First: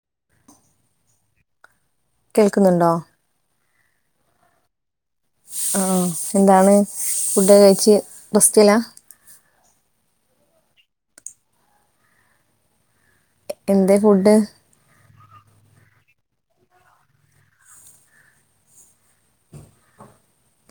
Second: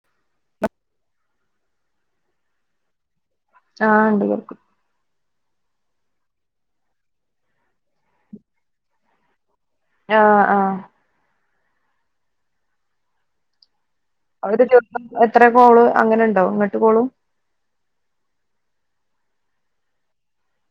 [inaudible] കേൾക്കുന്നുണ്ടോ ആഹ് ഉണ്ട് വർക്ക് ആ എന്താണ് ഫുഡ് കഴിച്ച് റെസ്റ്റ് ഇലാ ആഹ ആഹ എന്ത് അവടെ തിർതഎത്ര കോള് അങ്ങനെുണ്ടാവ ഇങ്ങോട്ട് കോളും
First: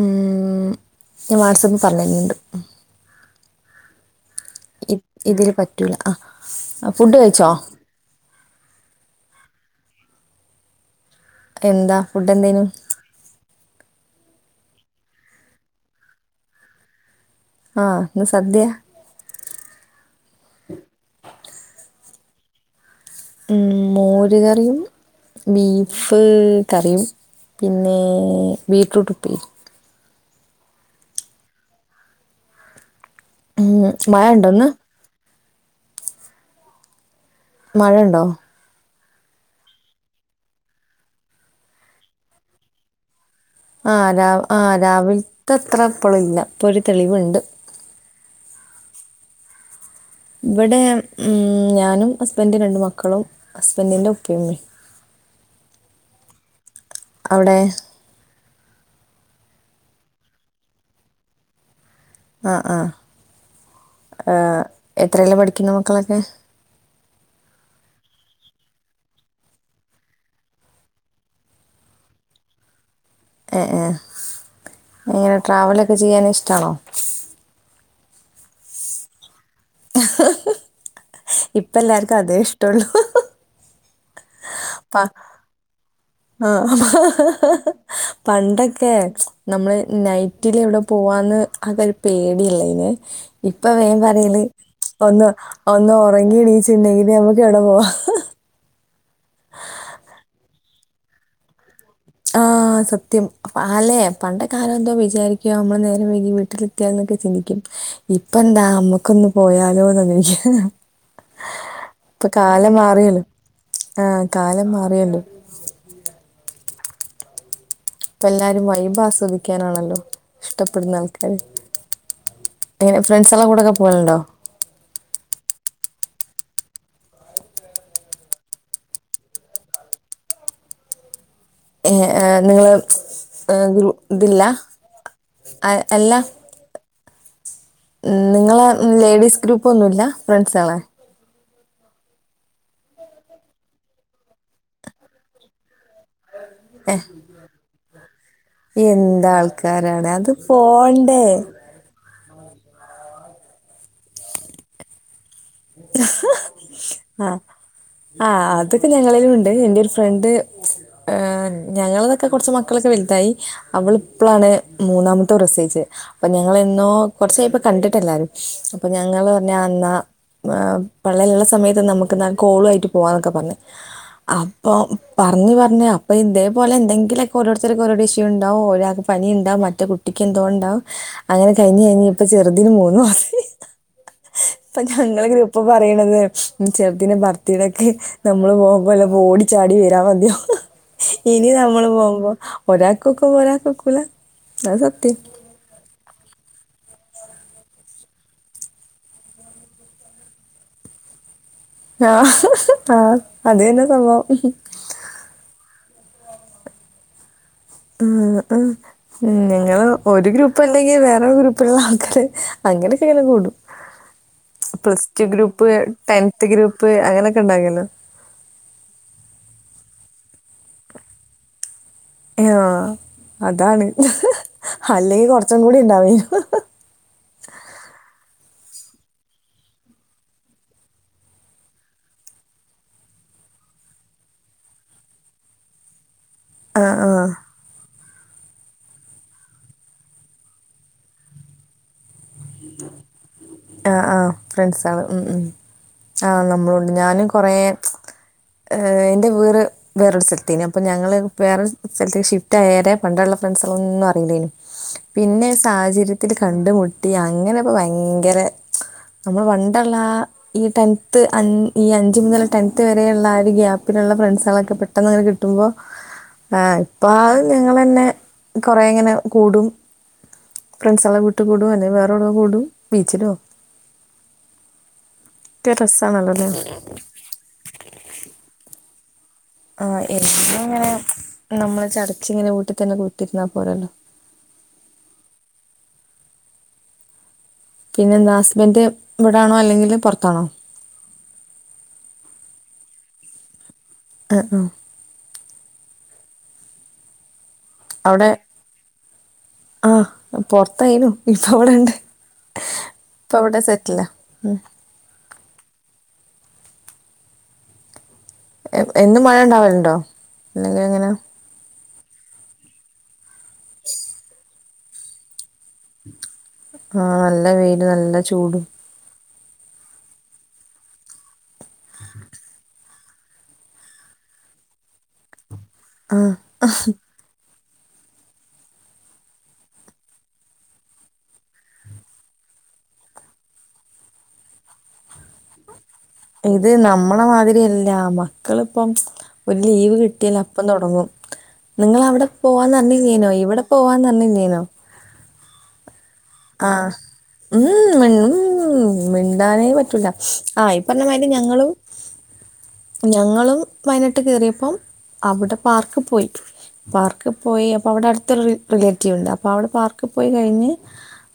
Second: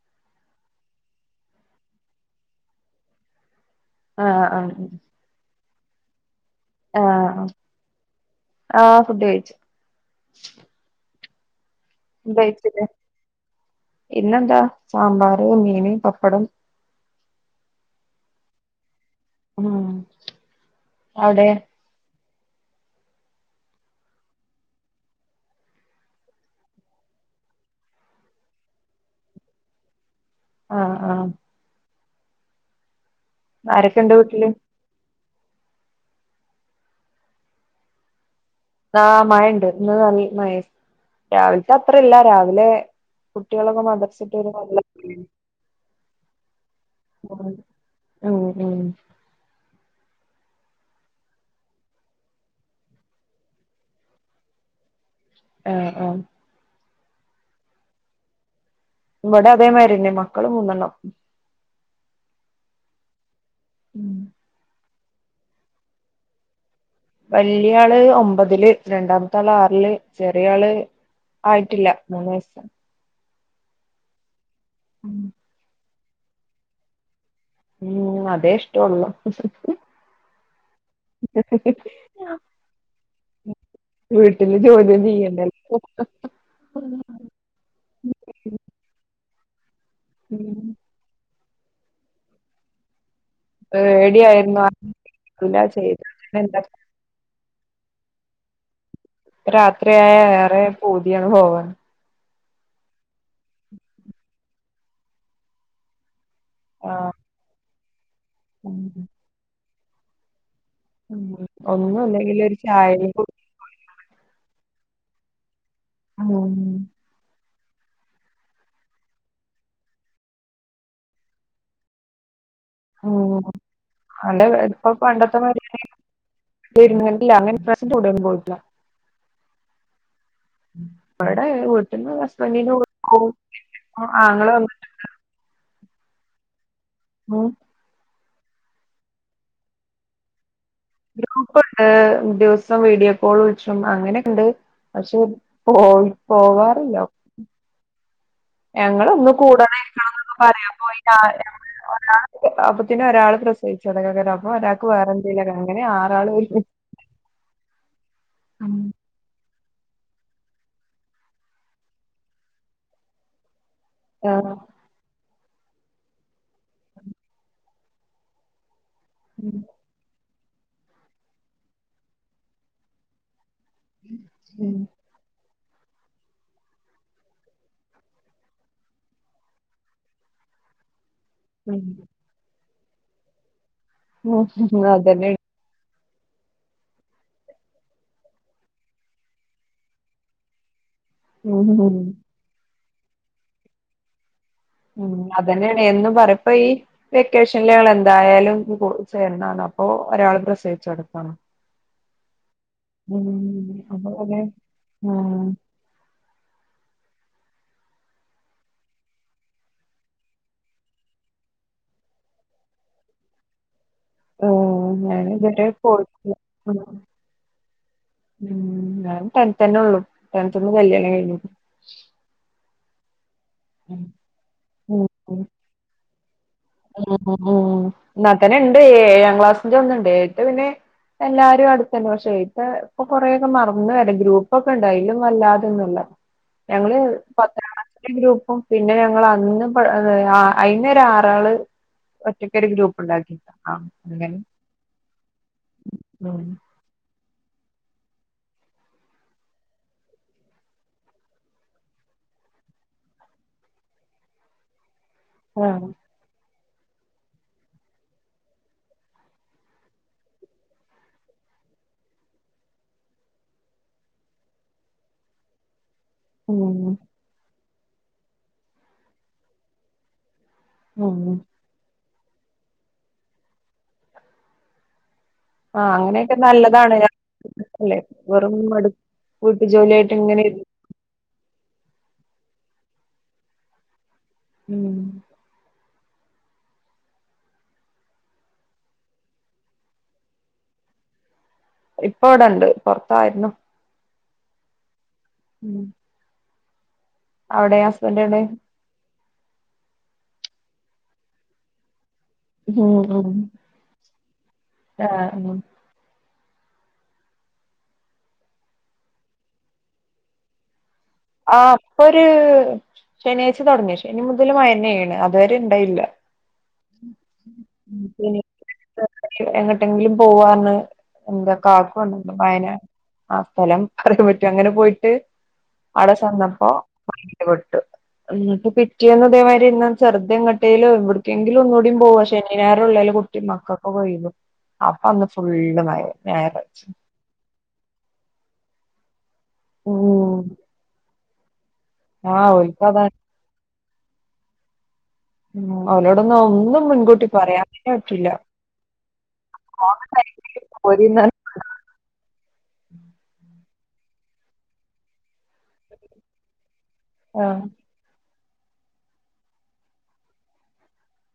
ഉ ഞാൻ വാട്സആപ്പിൽ പറഞ്ഞു തരണ്ട് ആഹ ആഹ പറ്റുള്ള ആ ഫുഡ് ആഹ കഴിച്ചോ ആഹ ഫുഡ് കഴിച്ചു എന്താ ഫുഡ് എന്തേ ന്നു ഇന്ന് എന്താ സാമ്പാര് മീൻ പപ്പടം ആഹ് ഇന്ന്സദ്യ ഉ അവിടെ ഉ മോരുകറിയും ബീഫ് കറിയും പിന്നെ ബീറ്ററൂട്ട് ഉപ്പേരി ആഹ ആഹ ഉം ആരൊക്കെണ്ട് മഴ വീട്ടില് ഉണ്ടോ ഇന്ന് മഴ ഉണ്ടോ ആമഴ ഉണ്ട് ഇന്ന് നല്ലമഴ രാവിലത്തെ അത്ര ഇല്ല രാവിലെ കുട്ടികളൊക്കെ ആ മദ്റസ രാ വിട്ടു ആ വരുമ്പോ നല്ല രാവിലത്തെ അത്ര ഇപ്പളില്ല ഇപ്പൊ ഒരു തെളിവുണ്ട് മഴയാ ഓ ഓ ഇവിടെ ഉ ഞാനും ഹസ്ബന്റുരണ്ട് മക്കളും ഹസ്ബന്റിന്റെ ഉപ്പ ഉമ്മയും ആഹ ആഹ അവിടെ ഇവടെ അതേമാതിരിന്നെ മക്കളും മൂന്ന് എണ്ണം ആഹ ഉം ആ എത്രയല്ല പഠിക്കുന്ന മക്കളൊക്കെ വല്യയ ആള് ഒമ്പതില് രണ്ടാമത്തെ ആള് ആറില് ചെറിയ ആള് ആയിട്ടില്ല മൂന്ന് വയസ്സ് ഏ ഏ ഉം എങ്ങനെ ട്രാവലൊക്കെ ചെയ്യാൻഇഷ്ടാണോ ഉം അതെ ഇഷ്ട ഉള്ളൂ ഇപ്പ എല്ലാർക്കും അതേ ഇഷ്ട ഒള്ളു വീട്ടില് ജോലിയും പ ചെയ്യണ്ടല്ലോ ആഹ പണ്ടൊക്കെ നമ്മള് നൈറ്റിൽ ഉം. എവിടെ പോവാന്ന്. അതൊക ഒരു പേടിയല്ലേ ഇന്. ഇപ്പ വേൻ പറയല് പേടിയായിരുന്നു ഒന്ന് ല്ല ഒന്ന് ചെയ്ത എന്താ ഉറങ്ങിണീച്ചുണ്ടെങ്കിൽ നമക്ക്. കേട പോവാ രാത്രിയായ ഏറെ പൂത്യാണ് പോവാൻ ആഹ സത്യം ആലേ പണ്ട കാലം എന്തോ വിചാരിക്കൃ നമ്മള് നേരെം വൈകി ആഹ് വീട്ടിലെത്തിയാൽന്നൊക്കെ ചിന്തിക്കും ഇപ്പ എന്താ അമ്മക്കൊന്ന് പോയാലോ ന് വിചാരം. ഉ ഒന്നും അല്ലെങ്കിൽ ഒരു ചായ [unintelligible] ആഹ കാലം മാറിയല്ലോ? ഉം ഇപ്പ എല്ലാരും വൈബ്. ആസ്വദിക്കാനണല്ലോ ഇഷ്ടപ്പെടുന്ന ആൾക്കാാര്. ഹലോ അല്ല ഇപ്പൊ പണ്ടത്തെ മാതിരി. [unintelligible] ണ്ടില്ല അങ്ങനെ പ്രശ്നം [unintelligible] പോയിട്ടില്ല ഉം ഇവിടെ ഏ വീട്ടന്ന് ഏഹ് ഹസ്ബന്ഡ നിങ്ങള് ഏഹ് ഗ്രൂ [unintelligible] ആാങ്ങള് വന്നിട്ട്ണ്ട് എ ല്ല മോൻ നിങ്ങളെ ലേഡീസ് ഗ്രൂപ്പ്ഒന്നുല്ല. ഫ്രണ്ട്സാളെ ഗ്രൂപ്പുണ്ട്. ദിവസം വീഡിയോ കോൾ വിളിച്ചും അങ്ങനെ ഉണ്ട്. പക്ഷെ പോയി പോവാറില്ല. ഏഹ് ഞങ്ങളൊന്ന് എന്താൾക്കാരാണ് അത് കൂടാനിരിക്കണംന്നൊക്കെ പോണ്ടേ? അപ്പൊത്തിന്നെ ഒരാൾ പ്രസവിച്ചുട. അപ്പൊ ഒരാൾക്ക് വേറ ആ ആ ഉം അതൊക്കെ ഞങ്ങളിലും ഉണ്ട്. ണ്ട് എന്റെ ഒരു ഫ്രണ്ട്. ഞങ്ങളതൊക്കെ കുറച്ച് മക്കളൊക്കെ വലുതായി. അവളിപ്പോളാണ് ആഹ് മൂന്നാമത്തെ പ്രസവിച്ചത് അപ്പൊ ഞങ്ങളെന്നോ കുറചായിപ്പം കണ്ടിട്ട് എല്ലാരും. അപ്പൊ ഞങ്ങള് പറഞ്ഞ് ഉം അന്നാ പള്ളേല്ലുള്ള സമയത്ത് നമുക്ക് ന്നാ കോളു ആയിട്ട് പോവാന്നൊക്കെ പറഞ്ഞു. അപ്പൊ ഉം പറഞ്ഞു പറഞ്. പിന്നെ അപ്പൊ ഇതേപോലെ എന്തെങ്കിലൊക്കെ ഓരോരുത്തർക്ക് ഓരോ ഇഷ്യൂ ഉണ്ടാവും. ഒരാൾക്ക് പനിണ്ടാവും. മറ്റേ കുട്ടിക്കെന്തോ ണ്ടാ അങ്ങനെ കഴിഞ്ഞഞ് കഴിഞ്ഞ് ഇപ്പ ചെറുതിന് മൂന്നുമാസായി. ഉം ഹ നങ്ങളെ ഗ്രൂപ്പ് പ പറയണത് ചെറുത്തി ന്റെ ബർത്തിടക്. നമ്മള് പോകുമ്പോല്ല ഓട ചാടി വരാ മതിയോ ഇനി ഉം നമ്മള് ഉം പോകുമ്പോ ഒരാൾകൊക്കുംപോ ഒരൾക് ക്കൊക്കൂല. ഉം അതന്നേനേ എന്നും പറപ്പോ ഈ വെക്കേഷനൽള് എന്തായാലും. ചേരന്നാണ് അപ്പൊ ഒരാൾ പ്രസവിച്ച എടുക്കാണ്. ആ ആഹ അത തന്നെ അപ്പൊ സംഭവം. പിന്നെ ഉം [unintelligible] ഞങ്ങള് ഒരു ഗ്രൂപ്പ് ഉണ്ടെങ്കിൽ വേറെ ഗ്രൂപ്പള്ള ആള്ക്കാര്. അങ്ങനെ ചിലര് കൂടും. ആ പ്ലസ് ടു ഞാനിതുവരെ ഗ്രൂപ്പ്. പോയിട്ടില്ല. Tenth group. അങ്ങനെയൊക്കെ ഉണ്ടാകല്ലോ? ഉ ഞാൻ ടെൻതെ ന്നെ ഉള്ളു ടെൻത് ന്ന് കല്യാണം കഴിഞ്ഞു. ആ അതാണ് ഉം ഉം അല്ലെങ്കിൽ കൊറച്ചും കൂടി ഇണ്ടാവനു. ഉം ഉ ഉം എന്നാൽത്തന്നെ ഉണ്ട്. ഏഴാം ക്ലാസ്സിന്റെ ഒന്ന്ണ്ട്. ഏട്ട് പിന്നെ എല്ലാരും അടുത്തന്നണ്ട് പക്ഷെ ഇപ്പ ഇപ്പൊ കൊറേൊക്കെ മറന്ന വരാ ഗ്രൂപ്പൊക്കെ ഉണ്ട് അതിലും വല്ലാതന്നല്ല. ആ ഞങ്ങള് ആ പത്തനാം ക ഗ്രൂപ്പും പിന്നെ ഞങ്ങൾ അന്ന് പ അയ്നൊരാരാള്. ആ ആഹ അങ്ങനെ ആഹ ഫ്രണ്ട്സാണ് ഉ ഉ. ആഹ ഉം നമ്മളുണ്ട് ഞൻ കൊറെ എന്റെ വീട് വേറൊരു സ്ഥലത്തേന്. അപ്പൊ ഞങ്ങള് വേറെൊരു സ്ഥലത്തെക് ഷിഫ്റ്റ് ആയ പണ്ടുള്ള ന്നും അറില്ലേയ്ന് പിന്നെ ആ സാഹചര്യത്തിൽ കണ്ടു മുട്ടി. അങ്ങനെപ്പോ ഭയങ്കര നമ്മൾ പണ്ടുള്ള ആ ഈ ടെൻത് അഞ്ച് ഈ അഞ്ച് മുതൽ ടെൻത് വരെയുള്ള ആ ഒരു ഗ്യാപ്പിലുള്ള നല്ല ഫ്രണ്ട്സ്ളൊക്കെ പെട്ടന്നങ്ങനെ കിട്ടുമ്പോ ആ ഉം ഇപ്പൊ ഞങ്ങളെന്നെ കൊറെ ഇങ്ങനെ കൂടും. ഫ്രണ്ട്സൊളെ ഉം വിട്ട്കൂടും. അല്ലെങ്കി വേറെോടോ കൂടും ബീച്ചിലും. ആ അങ്ങനെയൊക്കെ നല്ലതാണ് ലെ വെറും മട് ആ എനിക്ക് അങ്ങനെ നമ്മള് ചടച്ചിങ്ങനെ വീട്ടിൽ തന്നെ കൂട്ട് രുന്നാ പോരല്ലോ ഉം പിന്നെ എന്താ ഹസ്ബൻഡ് ഇവിടാണോ അല്ലെങ്കില് പൊറത്താണോ ഇപ്പ ഇവിടെണ്ട് പൊറത്തായിരുന്നു അ അ ഉം അവിടെ അവിടെ ഹസ്ബൻഡടെ ആഹ് പൊറത്തായിനു ഇപ്പ അവിടെണ്ട് ഉം ഉം ഇപ്പ അവിടെ സെറ്റ്ല ആഹ് ഉം എ എന്നും മഴ ഉണ്ടാവലുണ്ടോ ഇന്നലെ എങ്ങനെ ആ അപ്പൊ ഒരു ശനിയാഴ്ച തോടങ്ങി ശനി മുതൽ മഴെന്നെണ് അ തുവരെ ഇണ്ടായില്ല ആഹ് നല്ല വെയില് നല്ല ചൂടും എങ്ങട്ടെങ്കിലും പോവാന്ന് എന്റെ കാകു വന്നിലെ വയന ആ സ്ഥലം പറയാൻ പറ്റൊ അങ്ങനെ പോയിട്ട് അവിടെ ചന്നപ്പോ [unintelligible] [unintelligible] എന്നിട്ട് പിറ്റേന്ന് ഇതേമാതിരി ഇങ്ങ ചെറുതെങ്ങട്ടെലും ഇവിടക്കെങ്കിലും ഒന്നുകൂടി പോവാ ശനി ഞായറും ഉള്ളല്ലോ കു കട്ടി മക്കൊക്കെ പോയിരുന്നു അപ്പൊ അന്ന് ഫുള്ള് മയ ഇത് നമ്മളെ മാതിരിയല്ല മക്കളിപ്പം ഒരു ലീവ് കിട്ടിയൽ ഉം അപ്പം തുടങ്ങും നിങ്ങ അവിടെ ആഹ് ഓൽക്ക് അതാണ് പോവാന്ന്ഞ്ഞില്ലേനോ ഇവിടെ പോവാന്ന് ന്നഞ്ഞില്ലേനോ ഉം ഓലോടൊന്നും ഒന്നും ആഹ് മുൻകൂട്ടി പറയാനേ ഉം മൻ പറ്റില്ല ഉം മിണ്ടാനേ പോണ പറ്റൂല ടൈമില് ആ ഇ പോരീന്ന് പറഞ്ഞമാരി ഞങ്ങളും ഞങ്ങളും വയനാട്ട് കെയറിയപ്പം അവിടെ പാർക്ക്പോയി ആഹ് പാർക്ക്പോയി അപ്പ അവിടെ അടു ത്ത് ഒരു റിലേറ്റീവ് ഉണ്ട് അപ്പൊ അവിടെ പാർക്കിൽ പോയി കഴിഞ്ഞ്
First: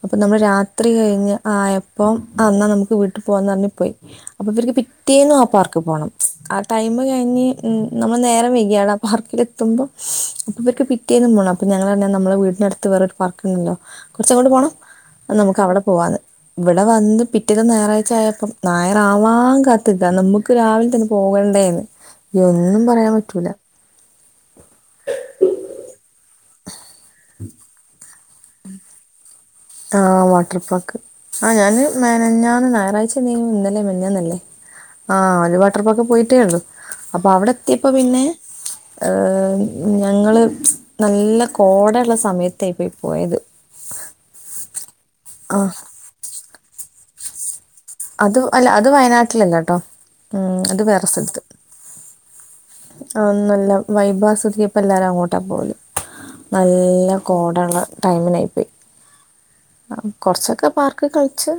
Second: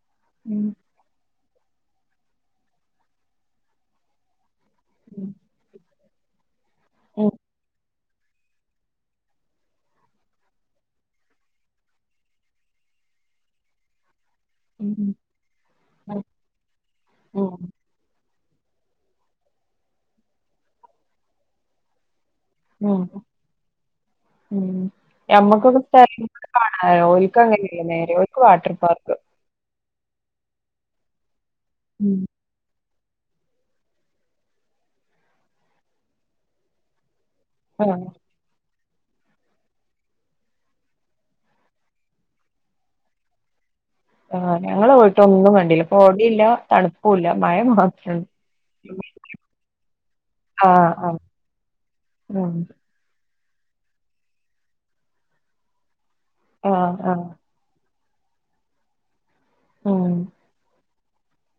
അപ്പൊ നമ്മള് ഉം രാത്രി കഴിഞ്ഞ് ആ എപ്പം അ അന്നാൽ നമുക്ക് വീട്ടിൽ പോകന്ന്റഞ്ഞ് പോയി അപ്പ ഇവർക്ക് പിറ്റേന്നും ആ പാർക്പോണം ആ ടൈമ കഴിഞ്ഞഞ് ഉം നമ്മൾ നേരം വെയകാടാ പാർക്കിലെത്തുമ്പോ അപ്പൊ ഇവർക്ക് പിറ്റേന്നും പോണം അപ്പൊ ഞങ്ങ നമ്മള വീടിനടുത്ത് വേറൊരു പാർക്കണ്ടല്ലോ കുറച്ചങ്ങോട്ട് പോണം ഉം നമുക്ക് അവിടെ പോവാന്ന് ഉം ഇവിടെ വന്ന് ഉം പിറ്റേത് ഞായറാഴ്ച ആയപ്പം ഞായറാവാൻ കാത്തിക്കാ നമ്മുക്ക് രാവിലെ തന്നെ പോകണ്ടേന്ന് ഒന്നും ഉം പറയാൻ ഉം പറ്റൂല ഉം ഞമ്മക്കൊക്കെ പേരെന്നെ കാണാലോ ഒൽക്ക് അങ്ങനല്ല നേരെ വാട്ടർ പാർക്ക് ആ വാട്ടർ പാർക്ക് ആ ഞാന് ഉം മെനഞ്ഞാന്ന് ഞായറാഴ്ച ന്ന് ഇന്നല്ലെ മിനിഞാന്നല്ലേ ആ ഒരു വാട്ടർപാക്ക പോയിട്ടേ ഉള്ളു അപ്പൊ അവിടെ എത്തിയപ്പോ ആഹ് പിന്നെ എം ഞാൻ ങ്ങള് നല്ല കോടള്ള സമയത്തായി പോയി പോയത് ആ ഞങ്ങള് പോയിട്ട് ഒന്നും ആ കണ്ടില്ല കോടില്ല തണുപ്പുല്ല മഴ മാത്രണ്ട്. അത് അല്ല അത് വയനാട്ടിലല്ലട്ടോ ഉം അത് ആഹ് വേറെരു ആഹ് സ്ഥലത്ത് ഉം ആ നല്ല ല്ല വൈഭസ്വതിക ഇപ്പോ എല്ലരും അങ്ങോട്ടാ പോവല് ആഹ് നല്ല ആഹ് കോടള്ള ടൈമിലായി പോയി അ ഉം കൊർച്ചൊക്കെ പാർക്ക് കളിച്ച്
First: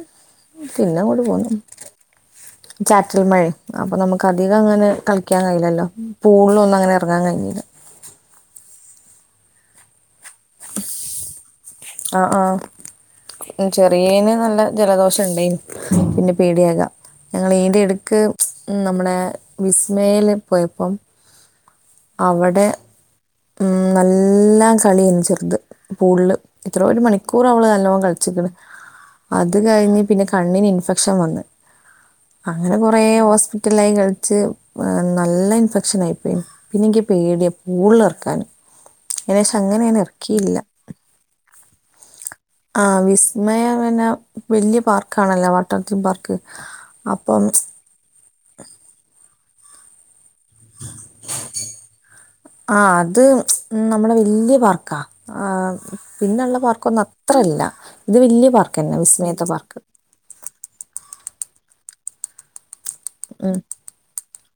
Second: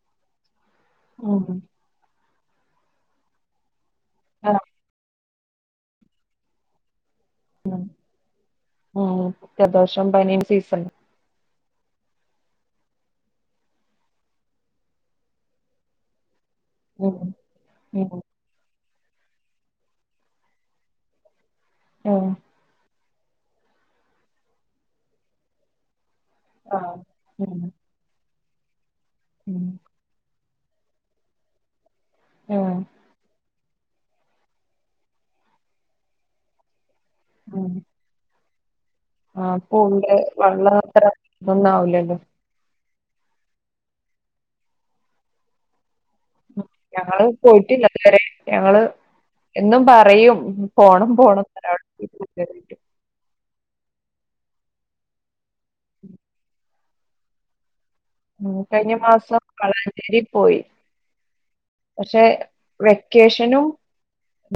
ഉം പിന്നങ്ങോട്പോന്നു ചാറ്റൽ മഴ അപ്പൊ നമുക്ക് ആഹ് അധികങ്ങനെ കളി ക്ക്യാൻ കഴിയില്ലല്ലോ പൂൾലൊന്നും അങ്ങനെ എറങ്ങാൻ കഴിഞ്ഞില്ല ഉം ഉം ജലദോഷോം പനിയും സീസൺ ആഹ് ആഹ് ചെറിയേന് നല്ല ജലദോഷംണ്ടേനും പിന്നെ പേടിയാക ഉം ഞങ്ങളിയെന്റെടക്ക് ഉം നമ്മളെ വിസ്മയേല് പോയപ്പം ആഹ് അവിടെ ഉം നല്ലാം കളിയെനി ചേർത് പൂള്ല് എത്രോ ആഹ് ഒരു മണിക്കൂറ് ഉം അവള് നല്ലോം കളിച്ചിക്ക്ണ് അത് ഉം കഴിഞ്ഞ് പിന്നെ കണ്ണിന് ഇൻഫെക്ഷൻ വന്ന് അങ്ങനെ ആഹ് കൊറേ ഹോസ്പി റ്റ്ലൈ കളിച്ച് വ നല്ല ഇൻഫെക്ഷനായിപ്പോയി. പിന്നെൻ ക്ക് പേടിയ ഉം പൂളിലെർ [unintelligible] ആഹ് പൂൾലെ ഇറക്കിയില്ല വള്ളത്ര തൊന്നും ആവൂലല്ലോ ആഹ് വിസ്മയ പിന്നെ വല്യ പാർക്കാണല്ലോ വാട്ടർ തീം പാർക്ക്. ഞങ്ങള് അപ്പം പോയിട്ടില്ലതുവരെ ഞങ്ങള് എന്നും പറയും. ഉം പോണം പോണം [unintelligible] ഉം നമ്മളെ വല്യ പാർക്കാ. ആ പിന്നള്ള പാർക്കൊന്നും അത്രല്ല. ഉം കഴിഞ്ഞ മാസം വളാഞ്ചേരി പോയി. പക്ഷെ ഉം വെക്കേഷനും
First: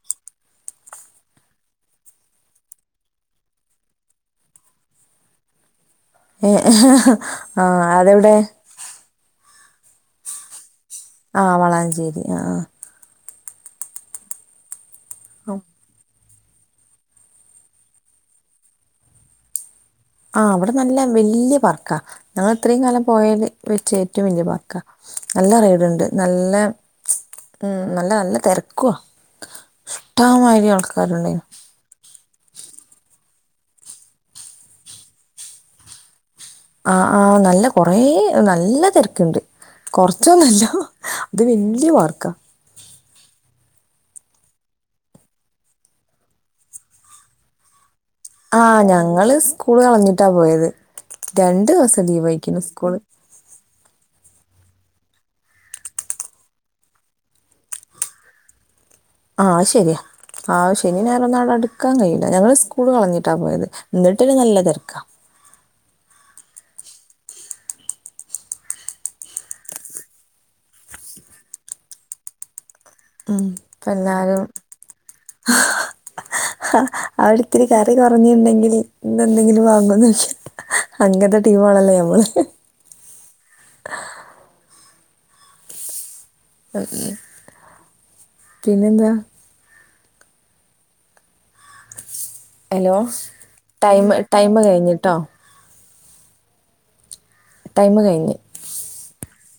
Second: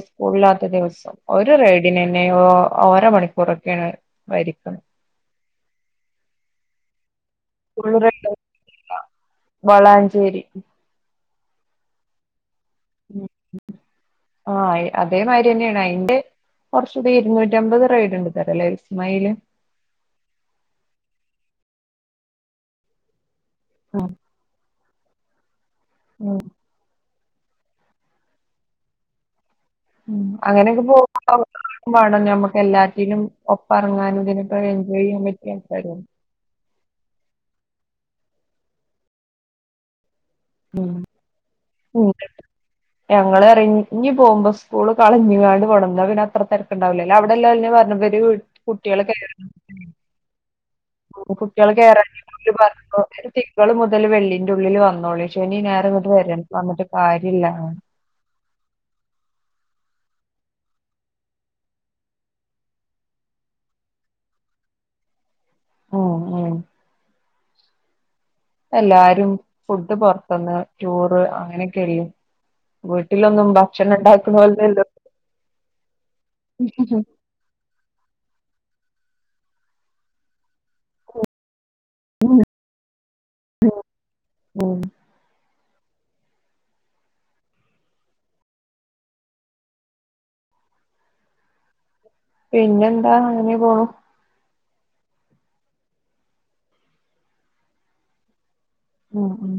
സ്കൂൾല്ലാത്ത ദിവസം ഒരു റെയ്ഡിനന്നെ ഓ ഓരോ മണിക്കൂറൊക്കെണ് വരിക്ക്ണ്. [inaudible] ആഹ് ഫുൾ റൈഡ് അതെവിടെ? വളാഞ്ചേരി ആഹ് വളാഞ്ചേരി ആഹ് ആഹ് എ അതേമാരിയന്നെയാണ് അയിന്റെ കൊർച്ചുടി ഇരുന്നൂറ്റി അമ്പത് റൈഡ്ണ്ട്ത്രെ ലെ വീസ്മയേല്. ആഹ് അവടെ നല്ല വല്യ പാർക്കാ. ഞങ്ങള് ഇത്രയും കാലം പോയേല് വെച്ച് ഉം ഏറ്റവും വല്യ പാർക്കാ. നല്ല റെയ്ഡുണ്ട ഉം നല്ല ഉം നല്ല നല്ല തെരക്കുഅ ഉം അങ്ങനെയൊക്കെ [unintelligible] വേണം ഞമ്മക്ക് എല്ലാറ്റിനും ഒപ്പം എറങ്ങാനും ഇതിനൊക്ക എൻജോയ് യ്യാൻ പറ്റിയ ആൾക്കാര് വേ ആഹ് ആ നല്ല കൊറേ നല്ല തെരക്ണ്ട് കൊർ ച്ചൊന്നല്ല ഉം അത് വല്യ ഉം പാർക്കാ ഞങ്ങള് ഇറങ്ങി ഇഞ്ഞി പോഉമ്പോ സ്കൂള് കളഞ്ഞ്ങ്ങാണ്ട് പോണം. ഇന്ന പിന്നത്ര തെരക്ക്ണ്ടാവില്ലല്ലോ അടെല്ലോലന്നെ പർഞ്ഞു വെ [unintelligible] ആഹ് കുട്ട്യേളൊക്കെ [unintelligible] ഞങ്ങള് സ്കൂള് [unintelligible] കളഞ്ഞിട്ടാ പോയത് രണ്ടു കുട്ട്യേളൊക്കെ [unintelligible] ദിവസം ലീവായിക്ക്ണ് സ്കൂള് പറഞ്ഞപ്പൊഅയിന് തിങ്കള് മുതൽ വെള്ളിന്റെ ഉള്ളില് വന്നോളിൻ ശനി ഞായറുംഇങ്ങട്ട് വരെൺ വന്നിട്ട് കാര്യല്ലാന്ന് അഹ് ശരിയാ ആഹ് ശനി ഞായറൊന്നടുക്കാൻ കഴിയില്ല. ഞങ്ങള് സ്കൂള് കളഞ്ഞിട്ടാ പോയത് എന്നിട്ടന്നെ നല്ല തെരക്കാ. ഉം ഉം എല്ലാരും ഫുഡ് പൊർത് ന്ന് ടൂറ് അങ്ങനൊക്കെയല്ലേ. ഉം വീട്ടിലൊന്നും ഇപ്പ ഭക്ഷണം ണ്ടാക്ക് ണോൽല്ലോ ഹാ അവരത്തിരി കറി കുറഞ്ഞിണ്ടെങ്കില് ഇന്നന്തെന്തെങ്കിലും വഗോന്ന്യ്ചൂ അങ്ങൻത്തെ ട്ടീ മാണല്ലോ ഞമ്മള്. പിന്നെന്താ? ഹലോ പിന്നെന്താ അങ്ങനെ പോണു ടൈമ് ടൈമ് കഴിഞ്ഞ്ട്ടോ. ടൈമ് കഴിഞ്ഞ് ഉം ഉം